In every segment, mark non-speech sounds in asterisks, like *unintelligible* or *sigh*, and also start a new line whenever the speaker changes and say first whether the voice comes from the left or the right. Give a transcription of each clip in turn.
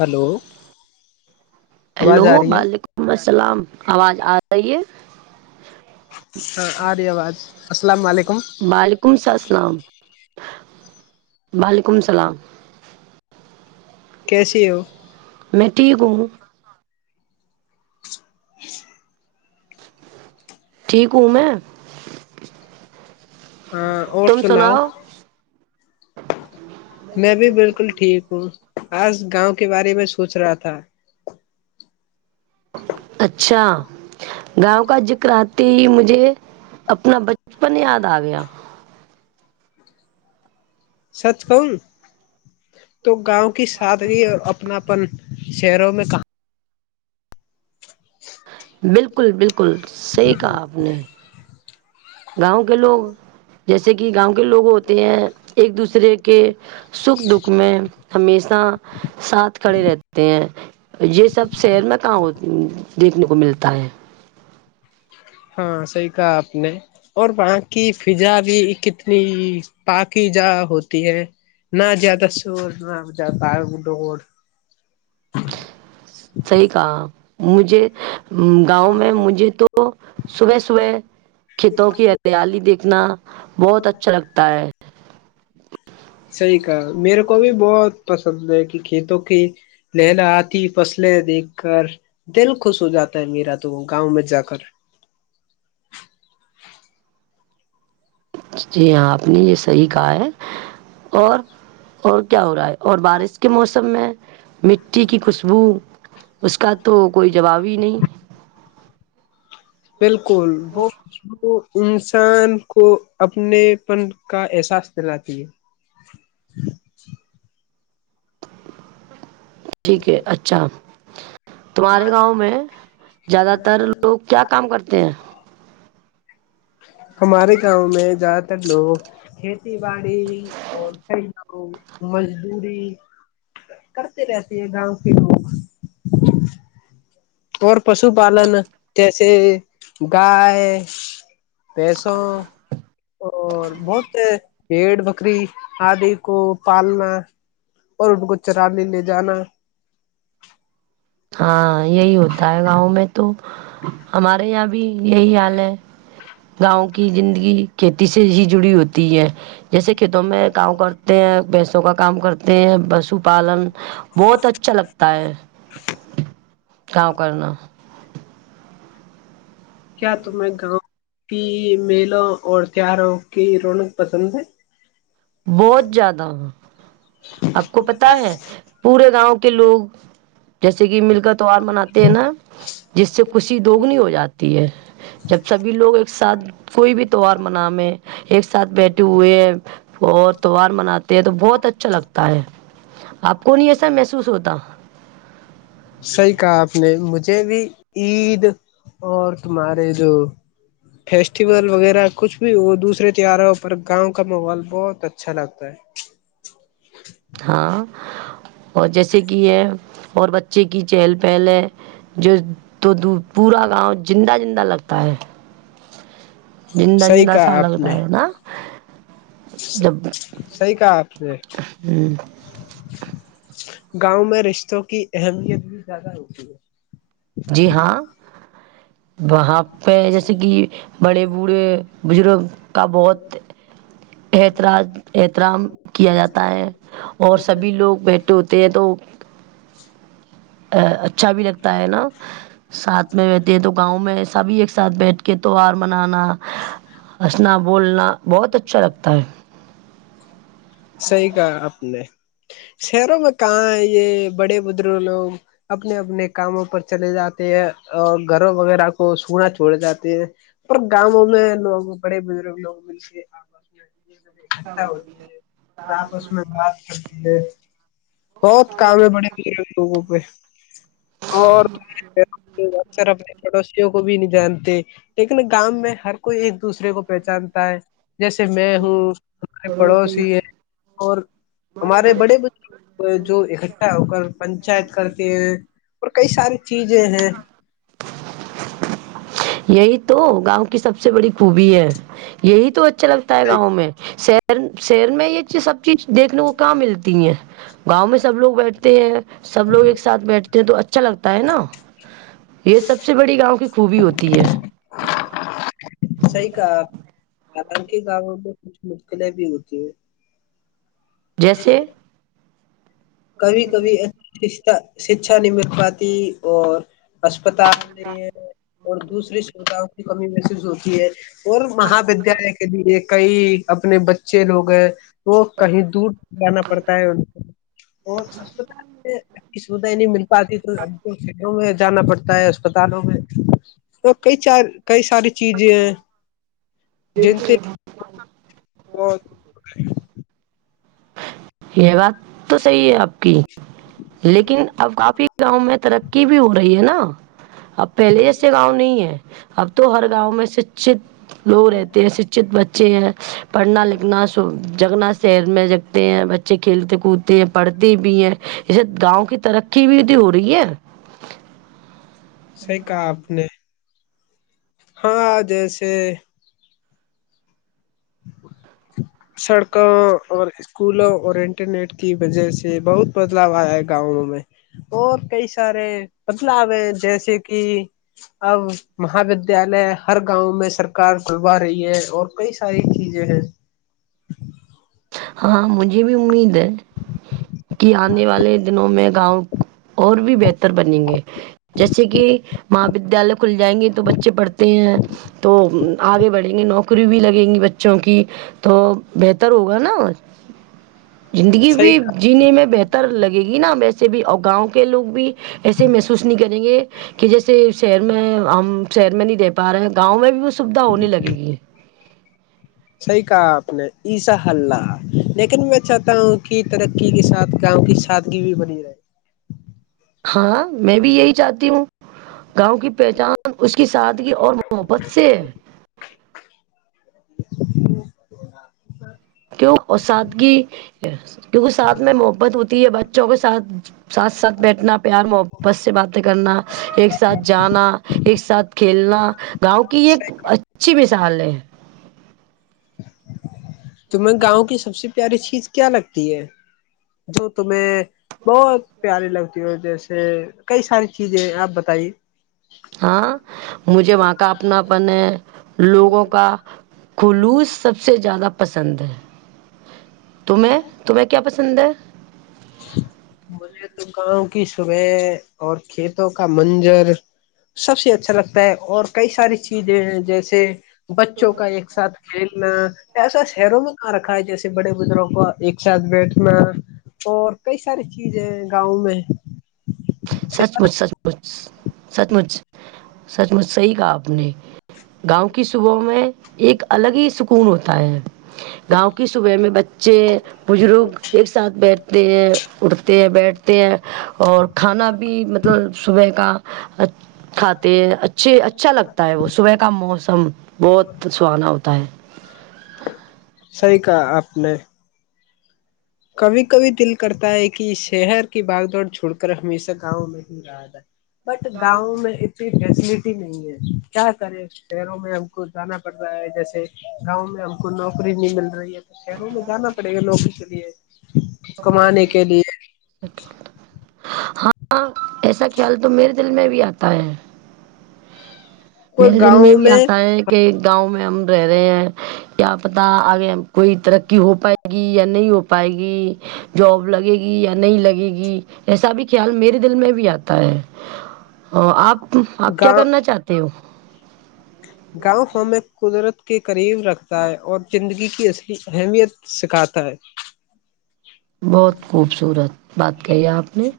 left: Hello آواز
right: hello
left: آ رہی ہے
right: بلیکم سلام آواز آ رہی ہے
left: ہاں آ رہی آواز السلام علیکم
right: وعلیکم السلام وعلیکم السلام
left: کیسے ہو
right: میں ٹھیک ہوں ٹھیک ہوں میں
left: ہاں اور سناؤ
right: ہچ
left: میں بھی بالکل ٹھیک ہوں آج گاؤں کے بارے میں سوچ رہا تھا
right: اچھا گاؤں کا ذکر آتے ہی مجھے اپنا بچپن یاد آ گیا
left: سچ کون تو گاؤں کی سادری اپنا اپن شہروں میں کہاں
right: بالکل بالکل صحی کہا آپ نے گاؤں کے لوگ جیسے کہ گاؤں کے لوگ ہوتے ہیں ایک دوسرے کے سکھ دکھ میں ہمیشہ ساتھ کھڑے رہتے ہیں یہ سب شہر میں کااں دیکھنے کو ملتا ہے
left: ہاں صحی کہا آپ نے اور وہاں کی فضا بھی کتنی پاکی جا ہوتی ہے نہ زیادہ شور نہ زیادہ ڈور
right: صحیح کہا مجھے گاؤں میں مجھے تو صبح صبح کھیتوں کی ہریالی دیکھنا بہت اچھا لگتا ہے
left: صحیح کہا میرے کو بھی بہت پسند ہے کہ کھیتوں کی لہلا آتی فصلیں دیکھ کر دل خوش ہو جاتا ہے میرا تو گاؤں میں جا کر
right: جی ہاں آپ نے یہ صحیح کہا ہے اور اور کیا ہو رہا ہے اور بارش کے موسم میں مٹی کی خوشبو اس کا تو کوئی جواب ہی نہیں
left: بالکل وہ تو انسان کو اپنے پن کا احساس دلاتی ہے
right: ٹھیک ہے اچھا تمہارے گاؤں میں زیادہ تر لوگ کیا کام کرتے ہیں
left: ہمارے گاؤں میں زیادہ تر و کھیتی باڑی اورو مزدی کرتے رہتے ہیں گاؤں کے لوگ اور پشو پالن سے گائے بیسوں اور بہت پڑ بکری آدی کو پالنا اور ان کو چرانے لے جانا
right: ہاں یہی ہوتا ہے گاؤں میں تو ہمارے یہاں بھی یہی حال ہے گاؤں کی زندگی کھیتی سے ہی جڑی ہوتی ہے جیسے کھیتوں میں کام کرتے ہیں بھینسوں کا کام کرتے پ بس پشو پالن بہت اچھا لگتا ہے کا کرنا
left: کیا تمیں گاؤں کی میلوں اور تیواروں کی رونق پسند ہے
right: بہت زیادہ آپ کو پتا ہے پورے گاؤں کے لوگ جیسے کہ مل کا تہوار مناتے ہیں نا جس سے خوشی دوگنی ہو جاتی ہے جب سبھی لوگ ایک ساتھ کوئی بھی تیوار من میں ایک ساتھ بیٹھے ہوئے اور تیوار مناتے ہیں تو بہت اچھا لگتا ہاں آپ کو نہیں ایسا محسوس ہوتا
left: صحیح کہا آپ نے مجھ ج بھی عید اور تمہارے جو فیسٹیول وغیرہ کچھ بھی وہ دوسرے تیواروں پر گاؤں کا ماحول بہت اچھا لگتا ہے
right: ہاں اور جیسے کہ یہ اور بچے کی چہل پہل ہے جو تو پورا گاؤں زندہ زندہ لگتا ہے جندہ جندا سا لگتا ہے نا جب
left: صحی کہا آپ نے گاؤں میں رشتوں کی اہمیت بھی زیادہ ہوتی ہے
right: جی ہاں وہاں پہ جیسے کہ بڑے بوڑھے بزرگ کا بہت احتراج احترام کیا جاتا ہے اور سبھی لوگ بیٹھے ہوتے ہیں تو اچھا بھی لگتا ہے ساتھ میں رہتی ہے تو گاؤں میں سبھی ایک ساتھ بیٹھ کے تیوار منانا ہنسنا بولنا بہت اچھا لگتا ہے
left: صحیح کہا اپ نے شہروں میں کہاں ہے یہ بڑے بزرگ لوگ اپنے اپنے کاموں پر چلے جاتے ہیں اور گھروں وغیرہ کو سونا چھوڑ جاتے ہیں پر گاؤوں میں لوگ بڑے بزرگ لوگ مل کے آپس میں یہ سب
right: کیا
left: اکٹھا
right: بول بھی
left: ہوتی
right: ہے
left: اور آپ اس میں بات کرتی ہے بہت کاابل بڑے ہو لوگوں پہ ت اور اکثر اپنے پڑوسیوں کو کو بھی نہیں جانتے لیکن گاؤں میں ہر کوئی ایک دوسرے کو پہچانتا ہے جیسے میں ہوں ہمارے پڑوسی ہی ہیں اور ہمارے بڑے بزرگ جو اکٹھا ہو کر پنچایت کرتے ہیں اور کئی ساری چیزیں ہیں
right: یہی تو گاؤں کی سب سے بڑی خوبی ہے یہی تو ا لگتا ہے گاؤں میں شہر شیر میں ہی چ سب چیز دیکنے کو کہاں ملتی ہے گاؤں میں سب لوگ بیٹھتے ہیں سب لوگ ایک ساتھ بیٹھ تو اچھا لگتا ہے نا یہ سب سے بڑی گاؤں کی خوبی ہوتی تی ہے
left: صحی کہ حالانکہ گاؤوں میں کچھ مشکلیں بھی ہوتی ہیں
right: جیسے
left: کبھی کبھی شکچھا نہیں مت پاتی اور اسسپتال نہیں ہے اور دوسرے شروتاؤں کی کمی محسوس ہوتی ہے اور مہا ودیالیہ کے بھی ایک کئی اپنے بچے لوگ ہیں تو کہیں دور جانا پڑتا ہے ان اور چ سے کسیمت ہی نہیں ملتا ادی تو جانا پڑتا ہے اسپتالوں میں تو کئی چار کئی ساری چیزیں ہیں جنتے
right: ج
left: *inaudible*
right: یہ بات تو صحیح ہے اب۔۔۔ لیکن اب کافی گاؤں میں ترقی بھی ہو رہی ہے نا۔ اب پہلے جیسے گاؤں نہیں ہے۔ اب تو ہر گاؤں میں سچت لوگ رہتے ہیں۔ سچت بچے ہیں۔ پڑھنا لکھنا، جگنا سحر میں جگتے ہیں۔ بچے کھیلتے کودتے ہیں۔ پڑھتے بھی ہیں جسے گاؤں کی ترقی۔۔۔۔۔۔ بھی تو ہو رہی ہے۔
left: صحیح کہا اپ نے۔ ہاں جیسے۔۔۔ سڑکوں اور اسکولوں اور انٹرنیٹ کی وجہ سے بہت بدلاؤ آیا ہے گاؤوں میں اور کئی سارے بدلاؤ ہیں جیسے کہ اب مہا ودیالیہ ہر گاؤں میں سرکار کلوا رہی ہے اور کئی ساری چیزیں ہیں۔ *unintelligible*
right: ہاں مجھے بھی امید ہے۔ کہ آنے والے دنوں میں گاؤں۔۔۔ اور بھی بہتر بنیں گے جیسے۔۔۔ کی مہا ودیال۔۔۔۔ کھل جائیں گے تو بچے پڑھتے ہیں۔ تو آگے بڑھیں گے۔ نوکری بھی لگیں گی بچوں کی۔ تو بہتر ہوگا نا۔ زندگی
left: صحیح
right: بھی۔۔۔
left: کہا
right: جینے میں بہتر لگے گی نا۔ ویسے بھی اور گاؤں کے لوگ بھی۔۔۔ ایسے محسوس نہیں کریں گے کہ جیسے شہر میں ہم۔۔۔ شہر میں نہیں رہ پا رہے ہیں گؤں میں بھی اس۔۔۔ سویدھاؤ ہونے لگے گی۔
left: صحیح کہا آپ نے ای سا ہل رہ۔ لیکن میں چاہتا ہوں کہ ترقی کے ساتھ گاؤں کی سادگی بھی بنی رہے۔
right: ہاں میں بھی یہی چاہتی ہوں۔ گاؤں کی پہچان اس کے سادگی۔۔۔ اور محبت سے ہے۔ کیوں سادگی کیونکہ ساتھ میں محبت ہوتی ہے۔ بچوں کے ساتھ ساتھ ساتھ بیٹھنا پیار محبت سے باتیں کرنا ایک ساتھ جانا ایک ساتھ کھیلنا گاؤں کی ایک اچھی مثال ہے۔
left: تمہیں گاوں کی سب سے پیاری چیز۔۔۔ کیا لگتی ہے؟ جو تمہیں۔۔۔ بہت پیارے لگتے۔۔ جیسے کئی ساری چیزیں ہے۔ آپ بتائیے۔
right: ہاں مجھے وہاں کا اپنا پن ہے۔ لوگوں کا خلوص سب سے زیادہ۔۔۔ پسند ہے۔ تمہیں تمہیں کیا پسند۔۔۔ سندر ہے۔ ،
left: مجھے تو گاؤں کی صبح اور کھیتوں کا منظر سب سے اچھا لگتا ہے اور کئی ساری چیزیں ہیں جیسے۔۔۔ بچوں کا ایک ساتھ کھیلنا۔۔ ایسا شہروں میں کا رکھا ہے جیسے بڑے بزرگوں کو ایک ساتھ بیٹھنا۔ اور کئی ساری چیزیں گاؤں میں صحیح
right: سچ مچ
left: کہا
right: سچ مچ سچ مچ سچ مچ صحیح کہا آپ نے گاؤں کی صبحوں میں ایک الگ ہی سکون ہوتا ہے گاؤں کی صبح میں بچے بزرگ ایک ساتھ بیٹھتے ہیں اٹھتے ہیں بیٹھتے ہیں اور کھانا بھی صبح کا کھاتے ہیں اچھے اچھا لگتا ہے وہ صبح کا موسم بہت سہانا ہوتا ہے
left: پلنے کبھی کبھی دل کرتا ہے کہ شہر کی باگدڑ چھوڑ کر ہمیشہ گاؤں میں ہی رہا تھا بٹ گاؤں میں اتنی فلٹی نہیں ہے کیا کرے شہروں میں ہم کو جانا پڑ رہا ہے جیسے گاؤں میں ہم کو نوکری نہیں مل رہی ہے تو شہروں میں جانا پڑے گا لوگ جی
right: ہاں ہاں ایسا خیال تو میرے دل میں بھی آتا ہے
left: اور
right: میرے دل میں
left: گاؤں
right: بھی آتا ہے کہ گاؤں میں ہم رہ رہے ہیں کیا پتا آگے کوئی ترقی ہو پائے گی یا نہیں ہو پائے گی جاب لگے گی یا نہیں لگے گی ایسا بھی خیال میرے دل میں بھی آتا ہے ا آپ آپ کیا کرنا چاہتے سککو
left: گاؤ ہم قدرت کے قریب رکھتا ہے اور زندگی کی اصلی اہمیت سکھاتا ہے
right: بہت خوبصورت بات کہی ہے آپ نے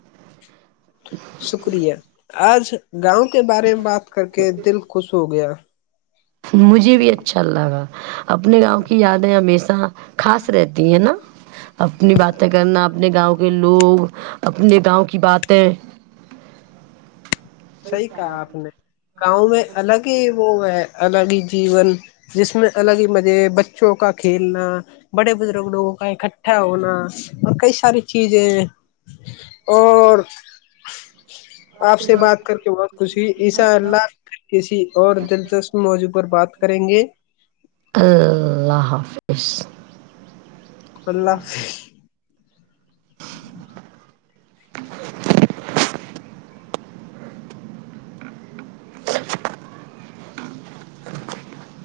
left: شکریہ آج گاؤں کے بارے میں بات کر کے دل خوش ہو گیا
right: مجھے بھی اچھا لگا اپنے گاؤں کی یادیں ہمیشہ خاص رہتی ہیں نا اپنی باتیں کرنا اپنے گاؤں ے لوگ اپنے گاؤں کی بات ت
left: صحیح کہا آپ نے گاؤں میں الگ ہی وہ ہے الگ ہی جیون جس میں الگ ہی مزے بچوں کا کھیلنا بڑے بزرگ لوگوں کا اکٹھا ہونا اور کئی ساری چیزیں اور
right: آپ سے بات
left: کر کے بہت خوشی ہوئی عشاء اللہ کسی اور دلچسپ موضوع پر بات کو کریں گے
right: اللہ حافظ خوس
left: اللہ حافظ
right: *inaudible*